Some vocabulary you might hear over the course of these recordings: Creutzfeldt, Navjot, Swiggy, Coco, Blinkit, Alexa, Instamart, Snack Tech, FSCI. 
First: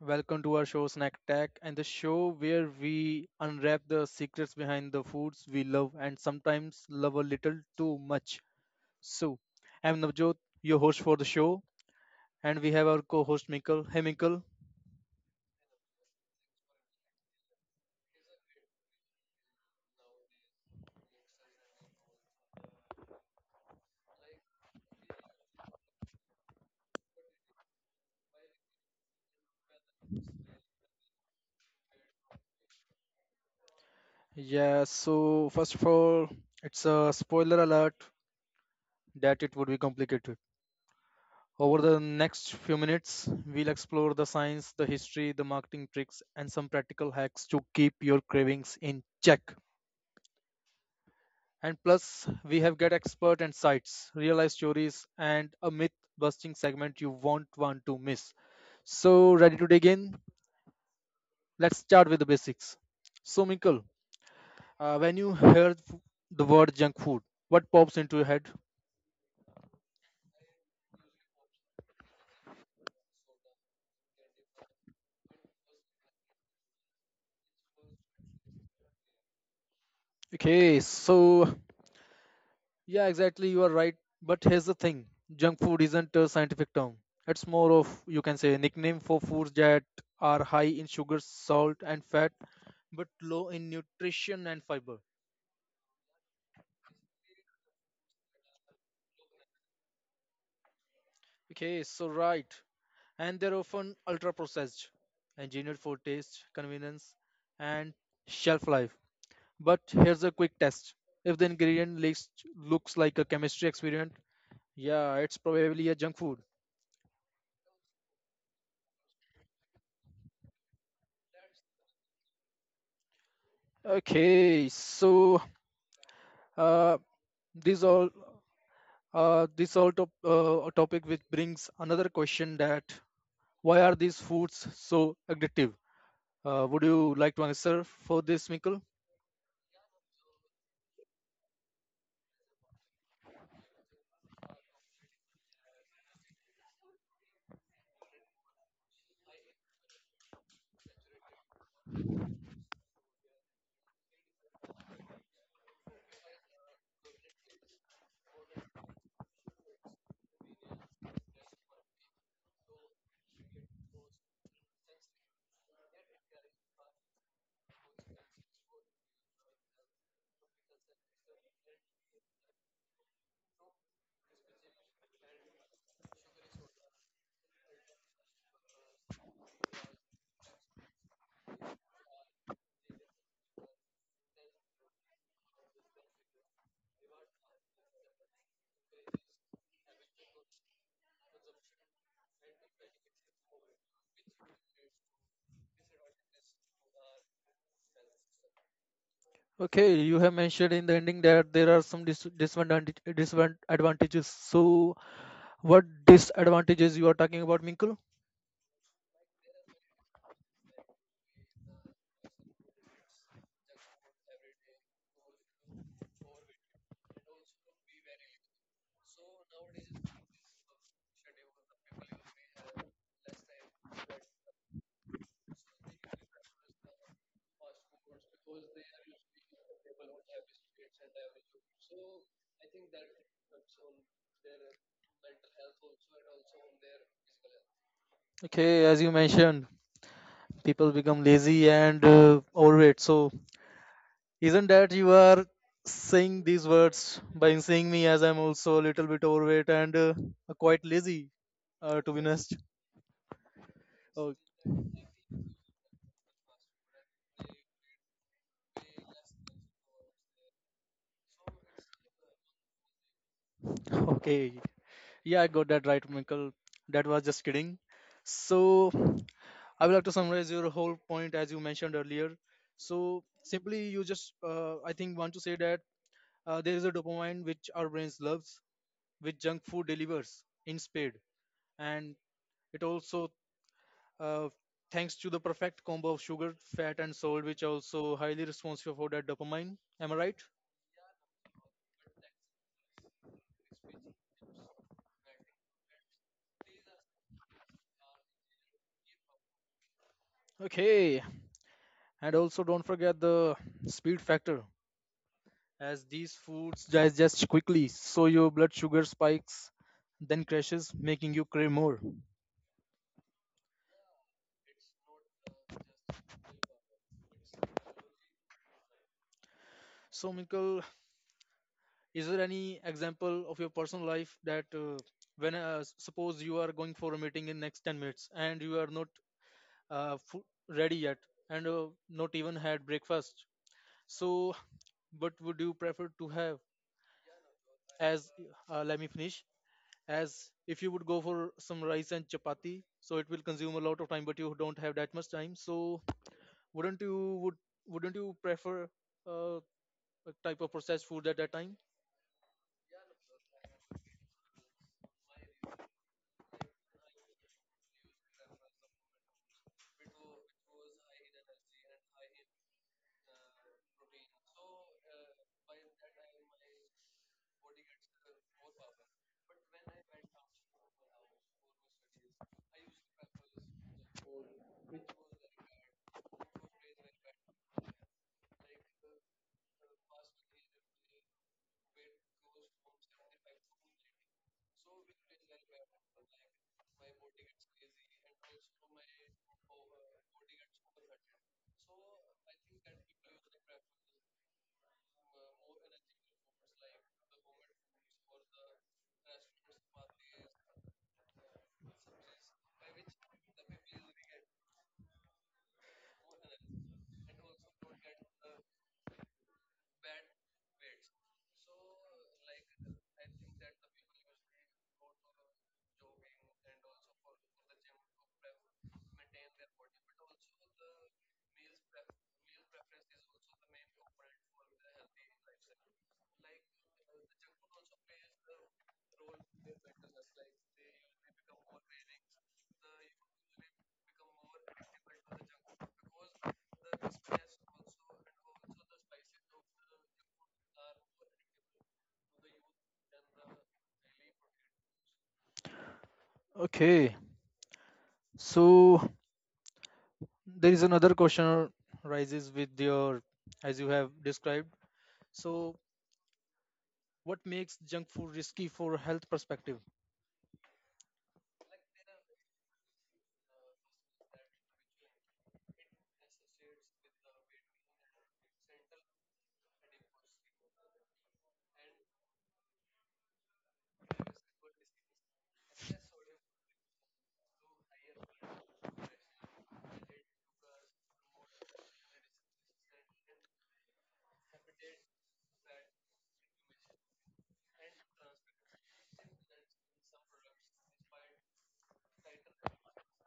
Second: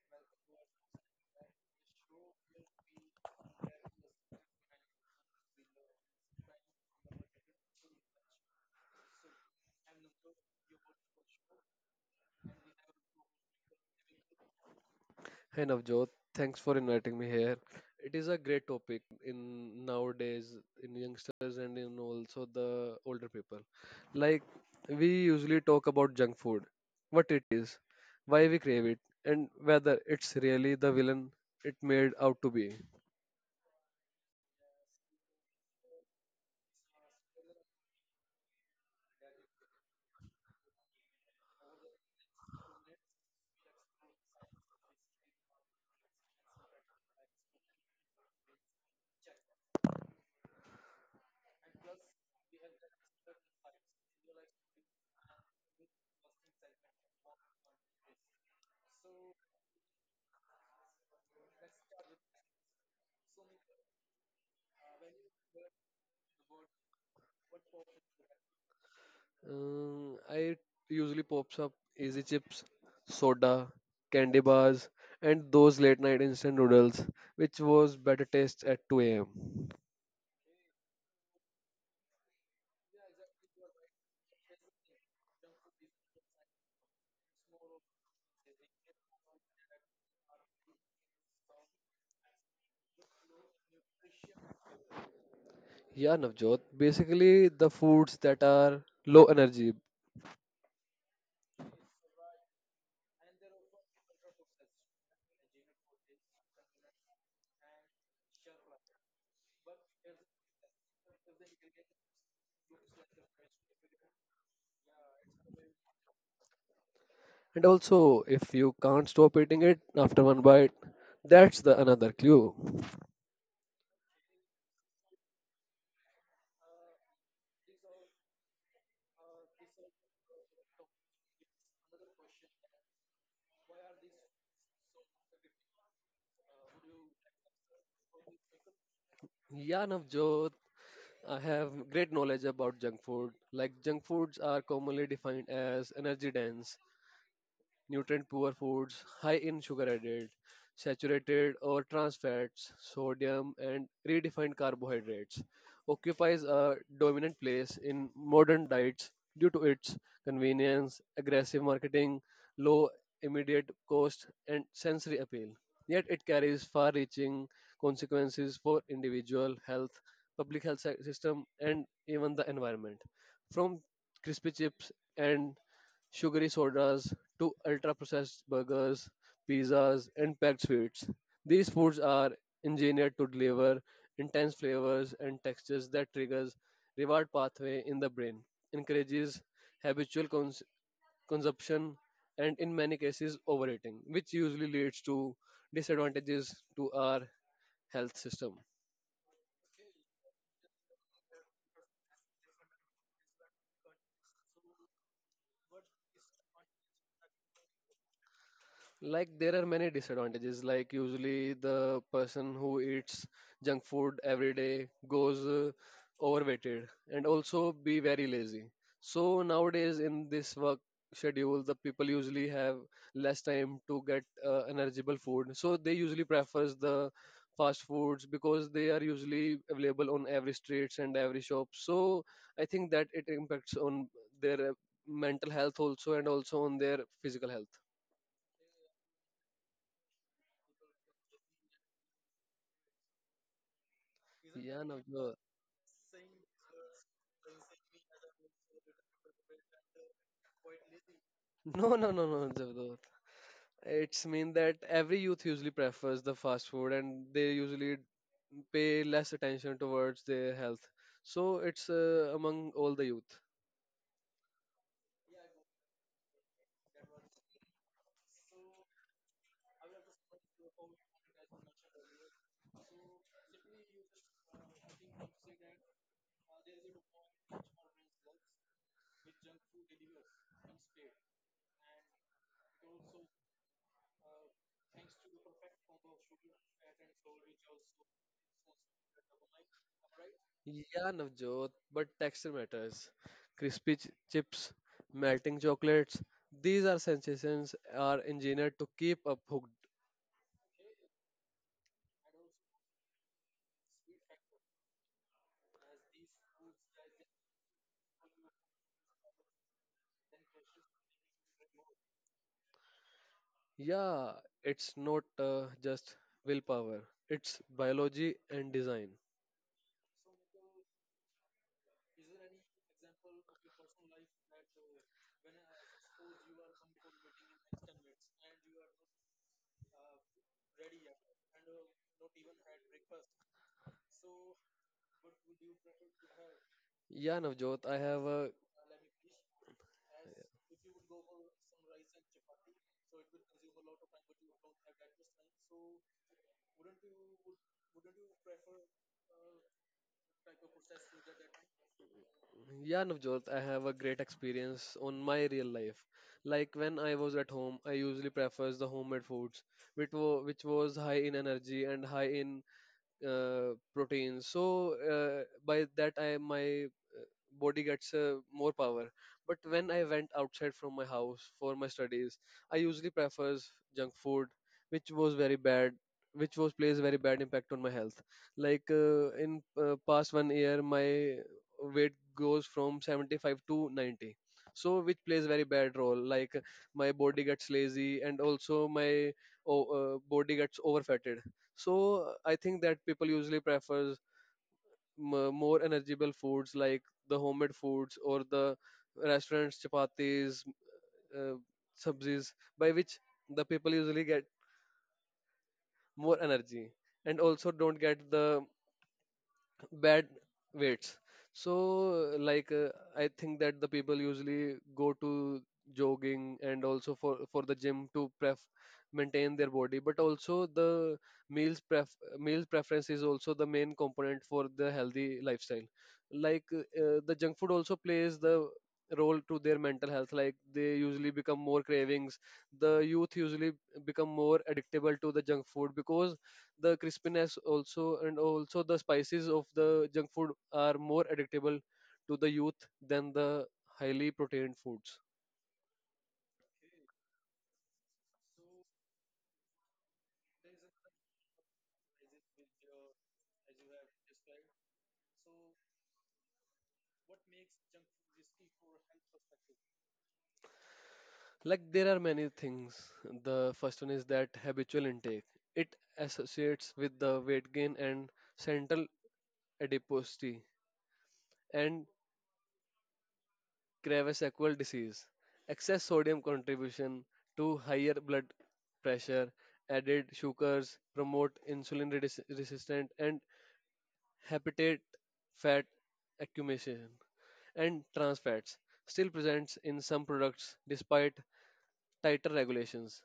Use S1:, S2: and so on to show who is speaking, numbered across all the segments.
S1: Welcome to our show Snack Tech and the show where we unwrap the secrets behind the foods we love and sometimes love a little too much. So, I'm Navjot, your host for the show, and we have our co host Mikal. Hey, Mikal.
S2: Hi Navjot, thanks for inviting me here. It is a great topic in nowadays in youngsters and in also the older people. Like we usually talk about junk food, what it is, why we crave it, and whether it's really the villain it made out to be.
S1: Yeah, so first of all, it's a spoiler alert that it would be complicated. Over the next few minutes, we'll explore the science, the history, the marketing tricks, and some practical hacks to keep your cravings in check. And plus, we have got expert and sites, real life stories, and a myth busting segment you won't want to miss. So, ready to dig in? Let's start with the basics. So, Minkle, when you hear the word junk food, what pops into your head?
S2: I usually pops up easy chips, soda, candy bars, and those late night instant noodles, which was better taste at 2 a.m.
S1: Okay, so yeah, exactly, you are right. But here's the thing junk food isn't a scientific term, it's more of, you can say, a nickname for foods that are high in sugar, salt, and fat, but low in nutrition and fiber.
S2: Yeah, Navjot. Basically, the foods that are low energy,
S1: Okay, so right. And they're often ultra processed, engineered for taste, convenience, and shelf life. But here's a quick test. If the ingredient list looks like a chemistry experiment, yeah, it's probably a junk food.
S2: and also if you can't stop eating it after one bite, that's the another clue.
S1: Okay, so uh, this all this all top, A topic which brings another question that why are these foods so addictive? Would you like to answer for this, Mikkel?
S2: Yeah, Navjot. I have great knowledge about junk food. Like junk foods are commonly defined as energy dense, nutrient poor foods high in sugar added, saturated or trans fats, sodium, and redefined carbohydrates occupies a dominant place in modern diets due to its convenience, aggressive marketing, low immediate cost, and sensory appeal. Yet it carries far reaching consequences for individual health, public health system, and even the environment. From crispy chips and sugary sodas to ultra-processed burgers, pizzas, and packed sweets. These foods are engineered to deliver intense flavors and textures that triggers reward pathway in the brain, encourages habitual consumption, and in many cases overeating, which usually leads to disadvantages to our health system.
S1: Okay, you have mentioned in the ending that there are some disadvantages. So, what disadvantages you are talking about, Minkle?
S2: Like there are many disadvantages. Like usually the person who eats junk food every day goes overweighted and also be very lazy. So nowadays in this work schedule, the people usually have less time to get energizable food. So they usually prefers the fast foods because they are usually available on every streets and every shop. So I think that it impacts on their mental health also and also on their physical health.
S1: Okay, as you mentioned, people become lazy and overweight. So isn't
S2: Yeah,
S1: that you
S2: no.
S1: are saying these words by seeing me as I'm also a little bit overweight and quite lazy,
S2: No,
S1: to
S2: no,
S1: be
S2: no, no,
S1: honest?
S2: Javdot. It's
S1: Oh,
S2: mean that every youth usually prefers the fast food and they usually pay less attention towards their health. So it's among all the youth.
S1: okay. Yeah, I got that right, Michael. That was just kidding. So, I would like to summarize your whole point as you mentioned earlier. So, simply, you just, I think, want to say that there is a dopamine which our brains loves, which junk food delivers in spade. And it also uh, thanks to the perfect combo of sugar, fat, and salt, which are also highly responsive for that dopamine. Am I right?
S2: Yeah, Navjot, but texture matters. Crispy chips, melting chocolates, these are sensations are engineered to keep up hooked.
S1: Okay, and also don't forget the speed factor, as these foods digest quickly, so your blood sugar spikes, then crashes, making you crave more.
S2: Yeah, it's not just willpower. It's biology and design.
S1: So, Minkle, is there any example of your personal life that suppose you are going for a meeting in next 10 minutes and you are not uh, fu- ready yet and not even had breakfast. So, what would you prefer to have?
S2: Yeah, Navjot, I have
S1: As
S2: a
S1: Let me finish. As if you would go for some rice and chapati, so it will consume a lot of time, but you don't have that much time. So, wouldn't you would wouldn't you prefer uh, a type of processed food at that time?
S2: Yeah, Navjot, I have a great experience on my real life. Like when I was at home, I usually prefers the homemade foods, which was high in energy and high in protein. So by that, I my body gets more power. But when I went outside from my house for my studies, I usually prefers junk food, which was very bad, which was plays very bad impact on my health. Like in past 1 year, my weight goes from 75 to 90, so which plays very bad role like my body gets lazy and also my oh, body gets overfatted. So I think that people usually prefer more energible foods like the homemade foods or the restaurants chapatis, uh, sabzis by which the people usually get more energy and also don't get the bad weights. So, like, I think that the people usually go to jogging and also for the gym to pref maintain their body, but also the meals pref meals preference is also the main component for the healthy lifestyle. Like, the junk food also plays the role to their mental health like they usually become more cravings, the youth usually become more addictable to the junk food because the crispiness also and also the spices of the junk food are more adaptable to the youth than the highly protein foods.
S1: Okay, so there is another question rises with your as you have described. So, what makes junk food risky for health perspective?
S2: Like there are many things. The first one is that habitual intake, it associates with the weight gain and central adiposity and Creutzfeldt disease, excess sodium contribution to higher blood pressure, added sugars promote insulin resistant and Hepatic fat accumulation, and trans fats still presents in some products despite tighter regulations.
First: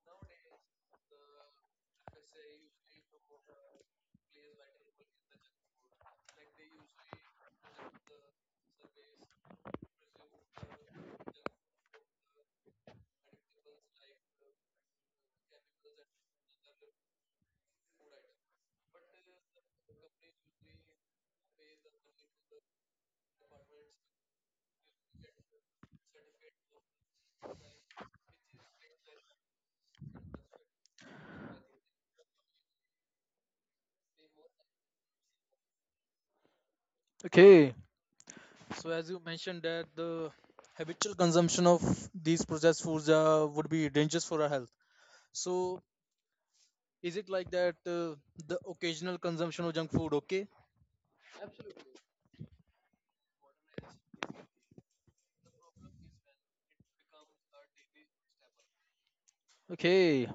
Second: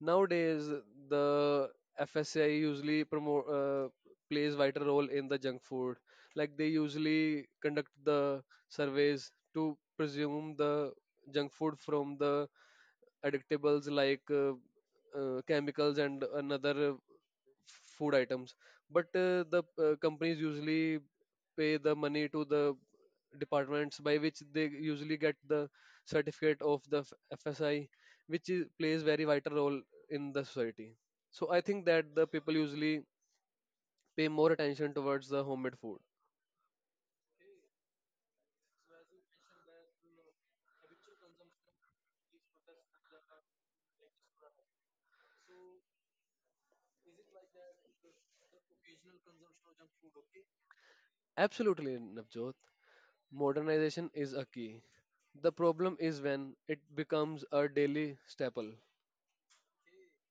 S2: Nowadays, the FSCI usually promote plays vital role in the junk food. Like they usually conduct the surveys to presume the junk food from the addictables like chemicals and another food items. But the companies usually pay the money to the departments by which they usually get the certificate of the FSI, which is, plays very vital role in the society. So I think that the people usually pay more attention towards the homemade food.
S1: Okay, so as you mentioned that the habitual consumption of these processed foods would be dangerous for our health. So is it like that the occasional consumption of junk food okay?
S2: Absolutely, Navjot. Modernization is a key. The problem is when it becomes a daily staple.
S1: Okay.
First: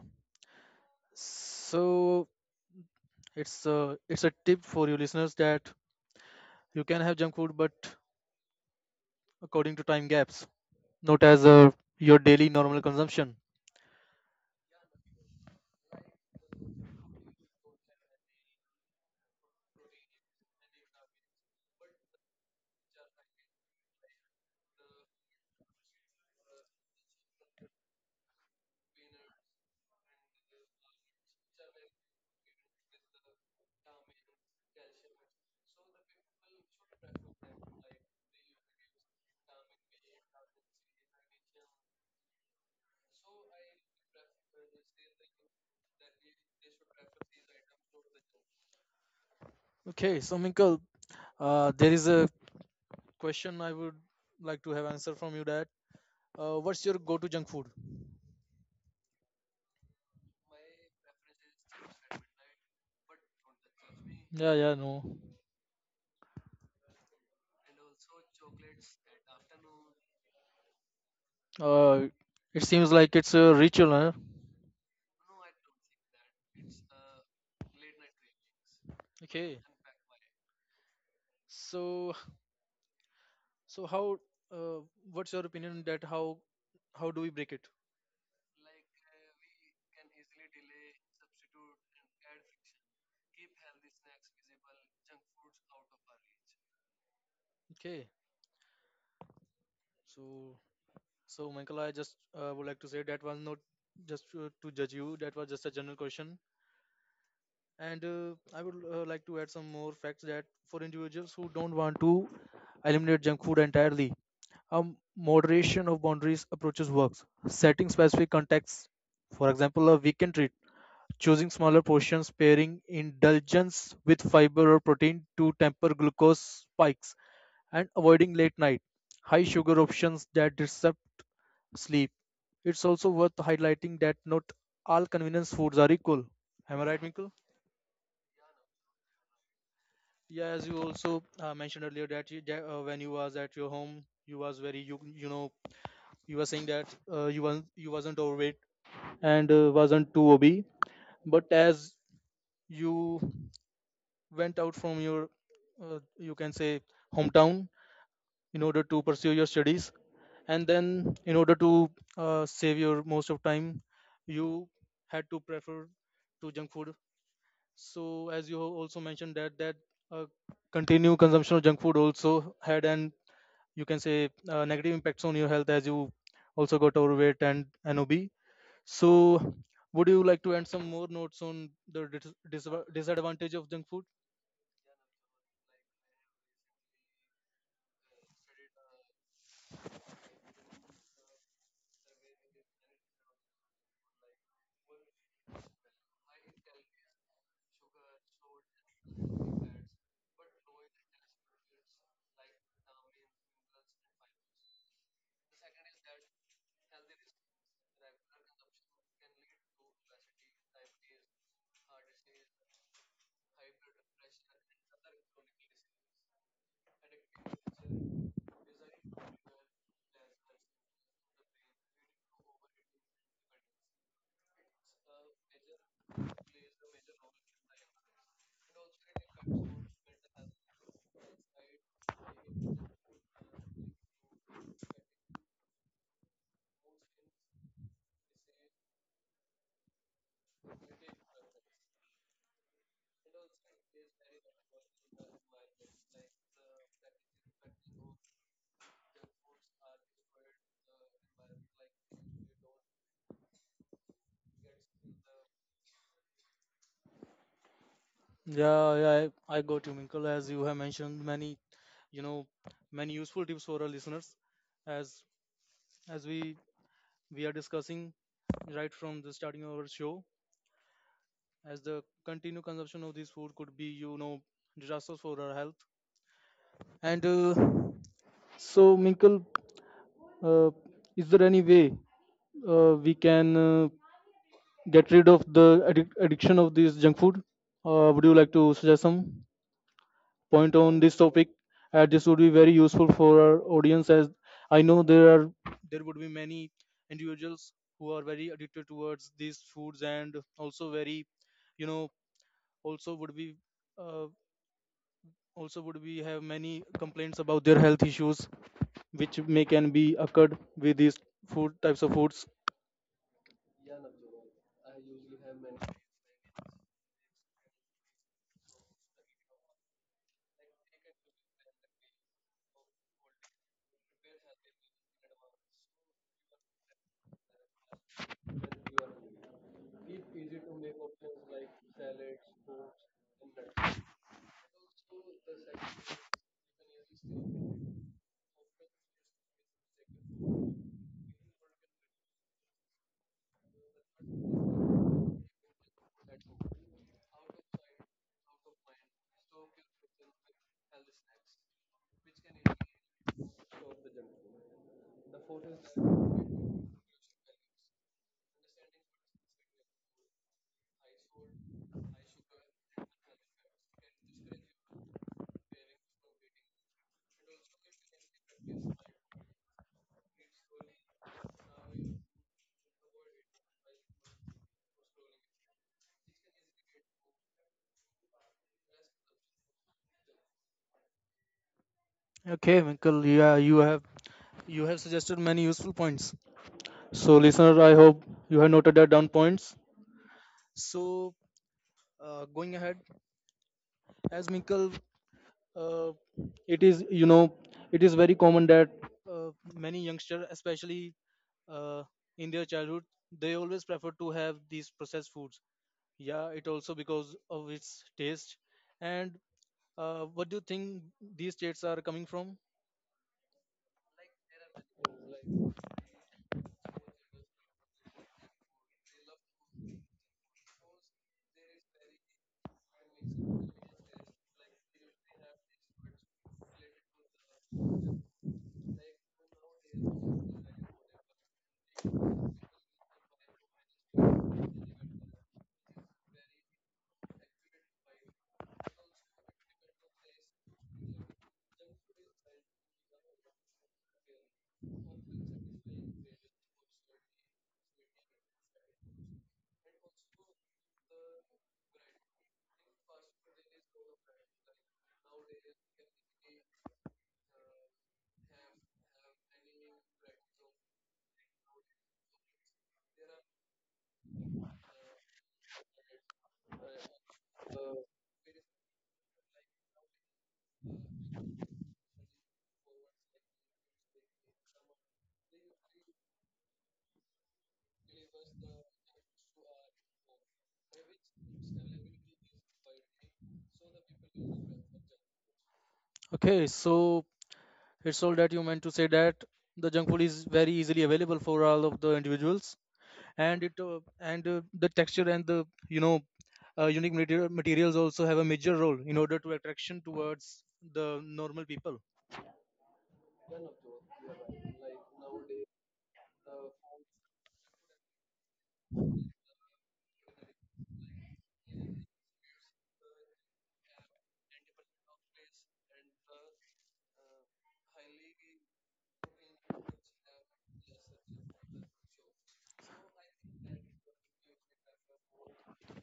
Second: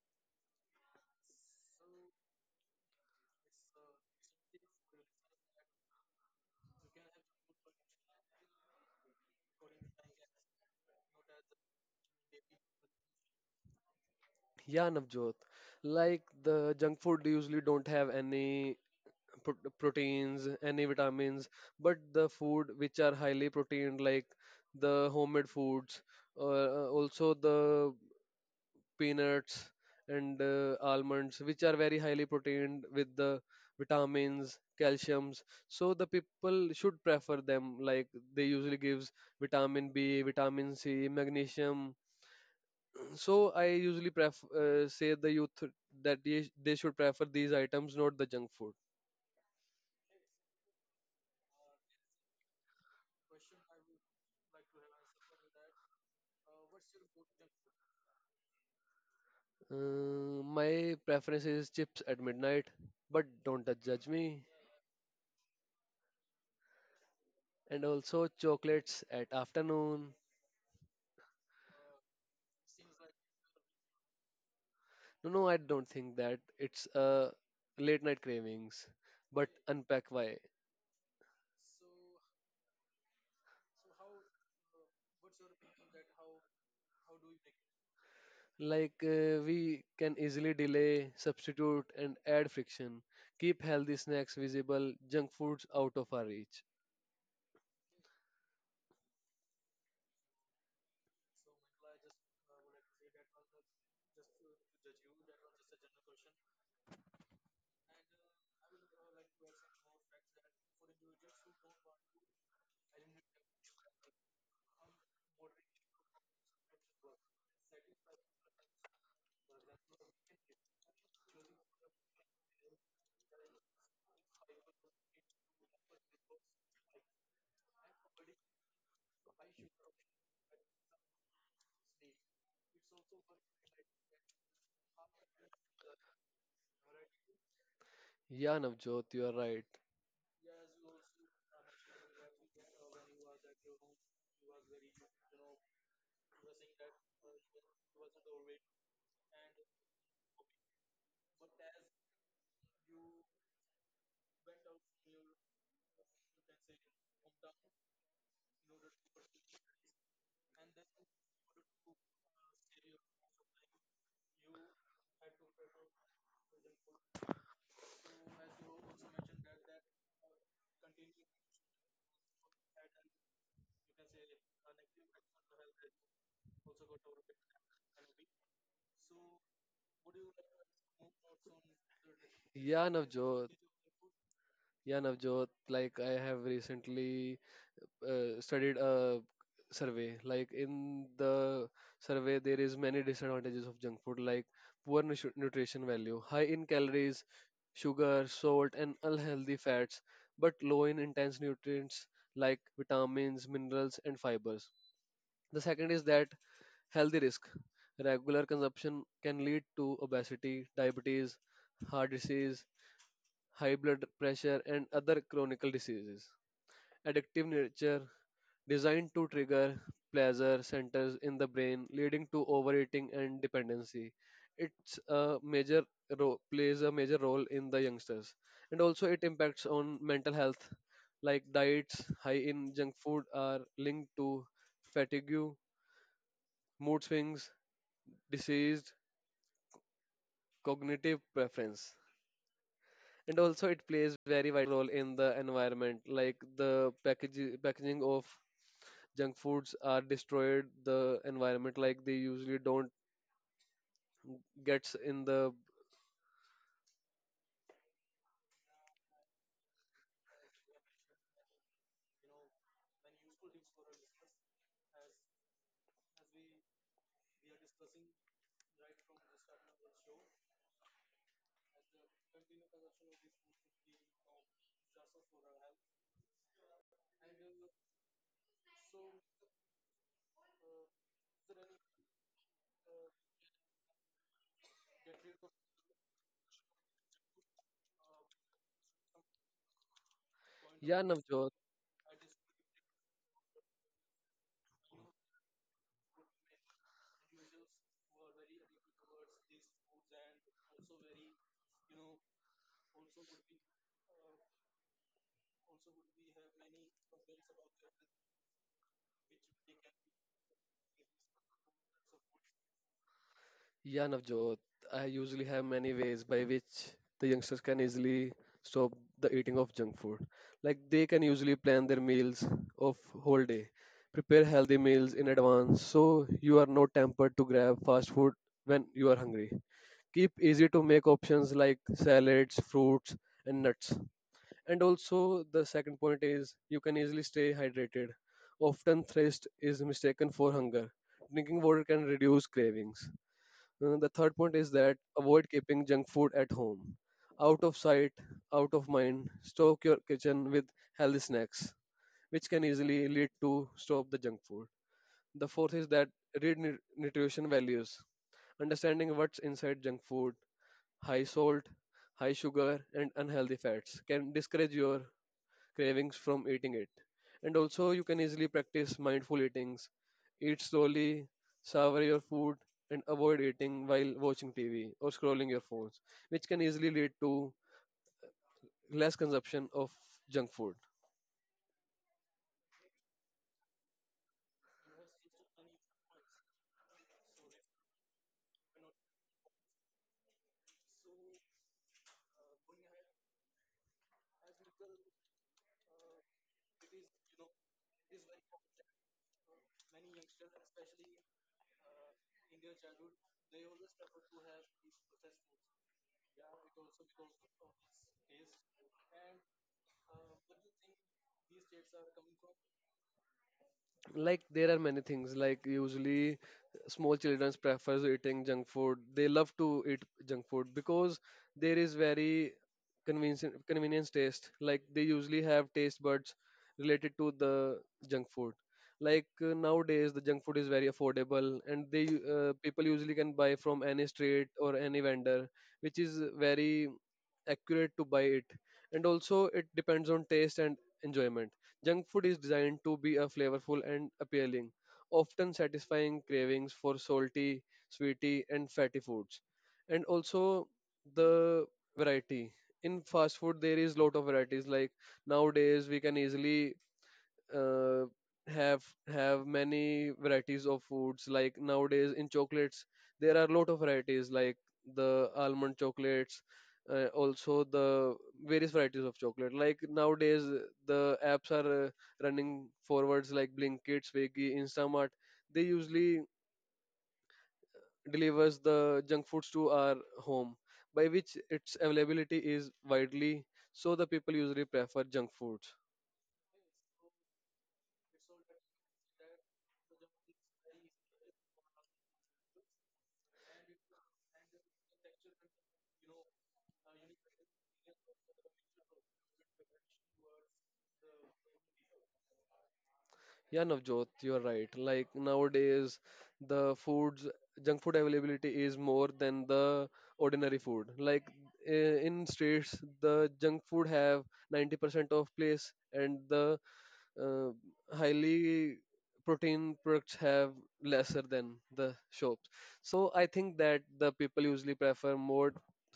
S1: So it's a tip for you listeners that you can have junk food but according to time gaps, not as a your daily normal consumption.
S2: Yeah, Navjot. Like the junk food usually don't have any proteins, any vitamins, but the food which are highly protein, like the homemade foods, also the peanuts and almonds which are very highly proteined with the vitamins calciums, so the people should prefer them like they usually gives vitamin b vitamin c magnesium. So I usually prefer say the youth that they should prefer these items not the junk food.
S1: Okay, so Minkle, there is a question I would like to have answer from you that what's your go-to junk food?
S2: My preference is chips at midnight, but don't judge me.
S1: Yeah, yeah, no.
S2: And also chocolates at afternoon.
S1: Uh, it seems like it's a ritual, huh?
S2: No, no, I don't think that it's late night cravings, but
S1: Okay.
S2: unpack why.
S1: So, so how? Uh, what's your opinion on that how do we break it?
S2: Like we can easily delay, substitute, and add friction. Keep healthy snacks visible, junk foods out of our reach.
S1: Okay. So, so Michael, I just would like to say that was not just to judge you. That was just a general question, and I would like to add some more facts that for individuals who don't want to eliminate junk food entirely, moderation of boundaries approaches works. Setting specific contexts, for example, a weekend treat. Choosing smaller portions, pairing indulgence with fiber or protein to temper glucose spikes, and avoiding late night, high sugar options that disrupt sleep. It's also worth highlighting that not all convenience foods are equal. Am I right, Minkle?
S2: Yeah, Navjot, you are right.
S1: Yeah, as you also mentioned earlier that you, that, when you was at your home, you was very you you know you were saying that you wasn't overweight and wasn't too obese, but as you went out from your you can say hometown in order to pursue your studies and then in order to save your most of time you had to prefer to junk food so as you also mentioned that uh, continued consumption of junk food also had an you can say negative impacts on your health as you also got overweight and nob. So would you like to add some more notes on the
S2: Yeah, Navjot.
S1: disadvantage of junk food?
S2: Yeah, Navjot, like I have recently studied a survey. Like in the survey there is many disadvantages of junk food like poor nutrition value, high in calories, sugar, salt, and unhealthy fats, but low in intense nutrients like vitamins, minerals, and fibers. The second is that healthy risk, regular consumption can lead to obesity, diabetes, heart disease, high blood pressure, and other chronic diseases. Addictive nature, designed to trigger pleasure centers in the brain, leading to overeating and dependency. It's a major plays a major role in the youngsters, and also it impacts on mental health, like diets high in junk food are linked to fatigue, mood swings, diseased cognitive preference. And also, it plays very vital role in the environment, like packaging of junk foods are destroyed the environment like they usually don't gets in the.
S1: Yeah, yeah, I got you, Minkle. As you have mentioned many, you know, many useful tips for our listeners. As as we are discussing right from the starting of our show, as the continued consumption of this food could be, you know, disastrous for our health. And so, Minkle, uh, is there any way we can get rid of the addiction of this junk food? Would you like to suggest some point
S2: Yeah,
S1: on this topic?
S2: Navjot.
S1: And this would be very useful for our audience as I know there are there would be many individuals who are very addicted towards these foods and also very you know also would be uh, also would be have many complaints about their health issues which may can be occurred with these food types of foods.
S2: Yeah, Navjot, I usually have many ways by which the youngsters can easily stop the eating of junk food. Like they can usually plan their meals of whole day, prepare healthy meals in advance so you are not tempted to grab fast food when you are hungry. Keep easy to make options like salads, fruits, and nuts. And also, the second point is you can easily stay hydrated. Often, thirst is mistaken for hunger. Drinking water can reduce cravings. The third point is that avoid keeping junk food at home. Out of sight, out of mind, stock your kitchen with healthy snacks, which can easily lead to stop the junk food. The fourth is that read nutrition values. Understanding what's inside junk food, high salt, high sugar, and unhealthy fats can discourage your cravings from eating it. And also, you can easily practice mindful eatings. Eat slowly, savor your food, and avoid eating while watching TV or scrolling your phones, which can easily lead to less consumption of junk food.
S1: Okay Winkle, yeah you have suggested many useful points, so listener I hope you have noted that down points. So going ahead, as Minkle, uh, it is you know it is very common that uh, many youngsters, especially uh, in their childhood, they always prefer to have these processed foods. Yeah, it also because of its taste. And what do you think these states are coming from?
S2: Like there are many things, like usually small children prefers eating junk food, they love to eat junk food because there is very convenience taste, like they usually have taste buds related to the junk food. Like nowadays the junk food is very affordable and people usually can buy from any street or any vendor which is very accurate to buy it. And also it depends on taste and enjoyment. Junk food is designed to be a flavorful and appealing, often satisfying cravings for salty, sweety, and fatty foods. And also the variety, in fast food there is lot of varieties. Like nowadays we can easily uh, have have many varieties of foods. Like nowadays in chocolates there are a lot of varieties like the almond chocolates, also the various varieties of chocolate. Like nowadays the apps are running forwards like blinkit, swiggy, instamart, they usually delivers the junk foods to our home by which its availability is widely, so the people usually prefer junk foods.
S1: Okay, so it's all that you meant to say that the junk food is very easily available for all of the individuals, and it and the texture and the you know materials also have a major role in order to attraction towards the normal people.
S2: Yeah, Navjot, you're right. Like nowadays, the foods, junk food availability is more than the ordinary food. Like in states, the junk food have 90% of place, and the uh, highly protein products have lesser than the shops. So I think that the people usually prefer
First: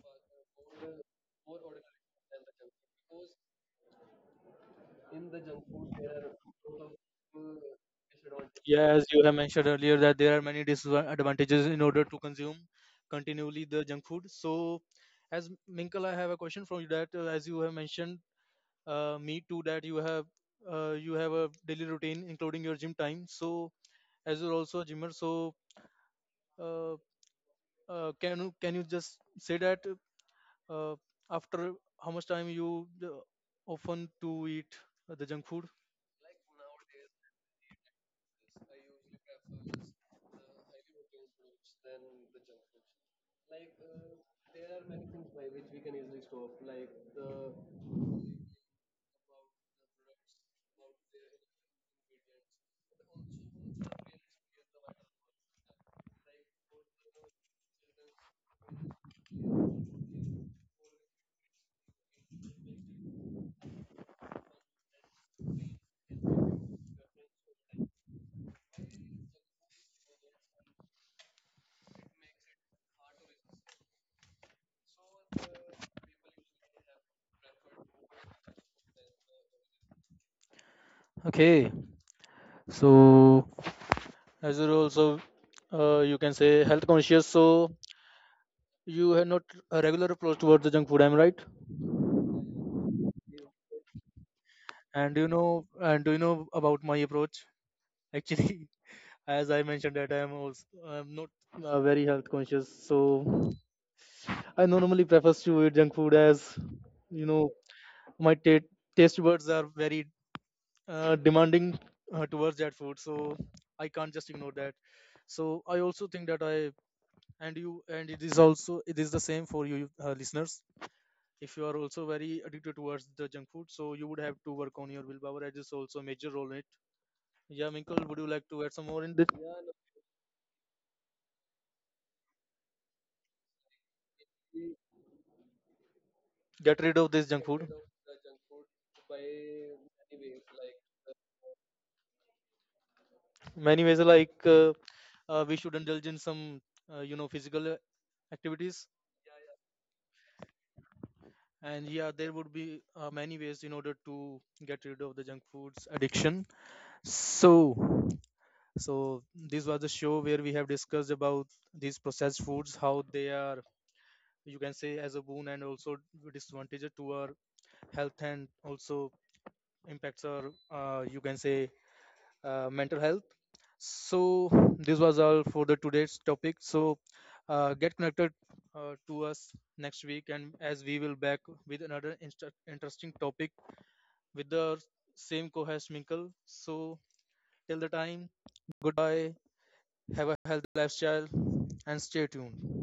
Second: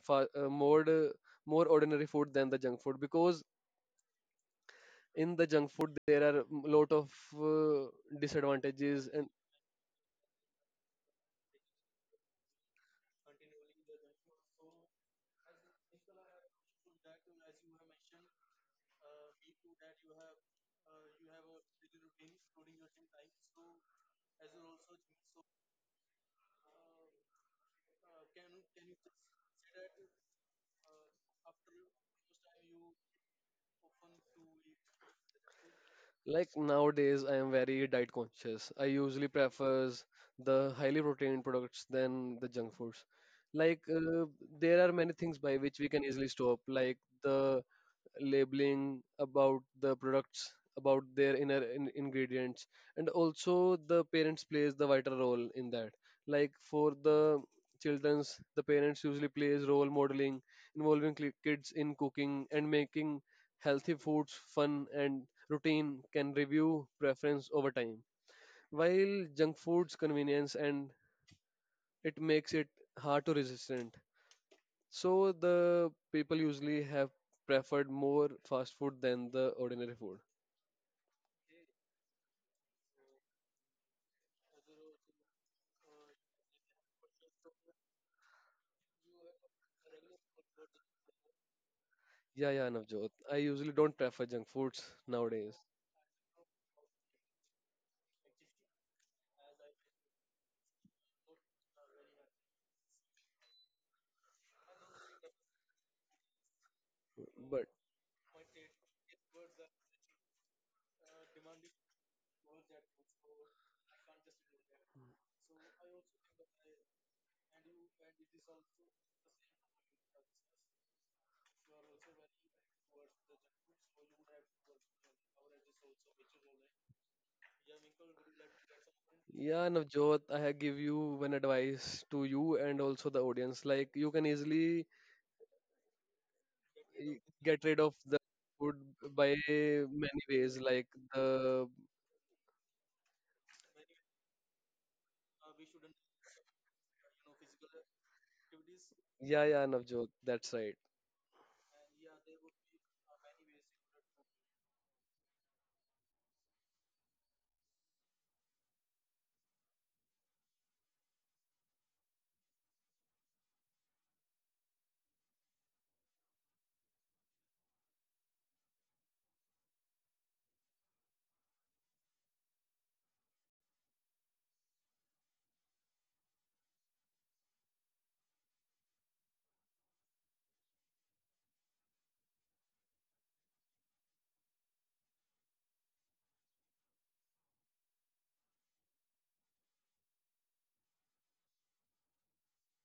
S2: fa- uh, more, uh, more ordinary food than the junk food because in the junk food there are lot of uh,
S1: Yeah, as
S2: disadvantages
S1: you
S2: and.
S1: have mentioned earlier that there are many disadvantages in order to consume continually the junk food. So, as Minkle, I have a question from you that as you have mentioned me too that you have a daily routine including your gym time, so as you're also a gymmer, so uh, can you just say that uh, after how much time you often to eat the junk food?
S2: Like nowadays, I am very diet conscious. I usually prefers the highly protein products than the junk foods. Like there are many things by which we can easily stop, like the labeling about the products, about their inner in ingredients, and also the parents plays the vital role in that. Like for the children's, the parents usually plays role modeling, involving kids in cooking and making healthy foods fun and routine can review preference over time. While junk food's convenience and it makes it hard to resistant. So the people usually have preferred more fast food than the ordinary food.
S1: Okay so as you're also you can say health conscious, so you have not a regular approach towards the junk food. Am I right?
S2: Yeah, yeah, Navjot. I usually don't prefer junk foods
S1: and do you
S2: nowadays.
S1: know and do you know about my approach? Actually, as I mentioned that I am also I'm not very health conscious, so I normally prefer to eat junk food as you know
S2: But
S1: my taste buds are very demanding towards that food, so I can't just ignore that. So I also think that I and you and it is also it is the same for you listeners. If you are also very addicted towards the junk food, so you would have to work on your willpower. It is also a major role in it. Yeah, Minkle, would you like to add some more in this?
S2: yeah, Navjot, I have give you one advice to you and also the audience. Like you can easily
S1: Get rid of
S2: eh,
S1: this junk
S2: get
S1: food.
S2: rid of the food by many ways. Like the
S1: Many ways like we should indulge in some you know physical activities.
S2: yeah, yeah, Navjot. That's right.
S1: And yeah, there would be many ways in order to get rid of the junk foods addiction. So so this was the show where we have discussed about these processed foods how they are you can say as a boon and also disadvantage to our health and also impacts our you can say mental health. So this was all for the today's topic. So get connected to us next week, and as we will back with another interesting topic with the same co-host Minkle. So till the time, goodbye. Have a healthy lifestyle and stay tuned.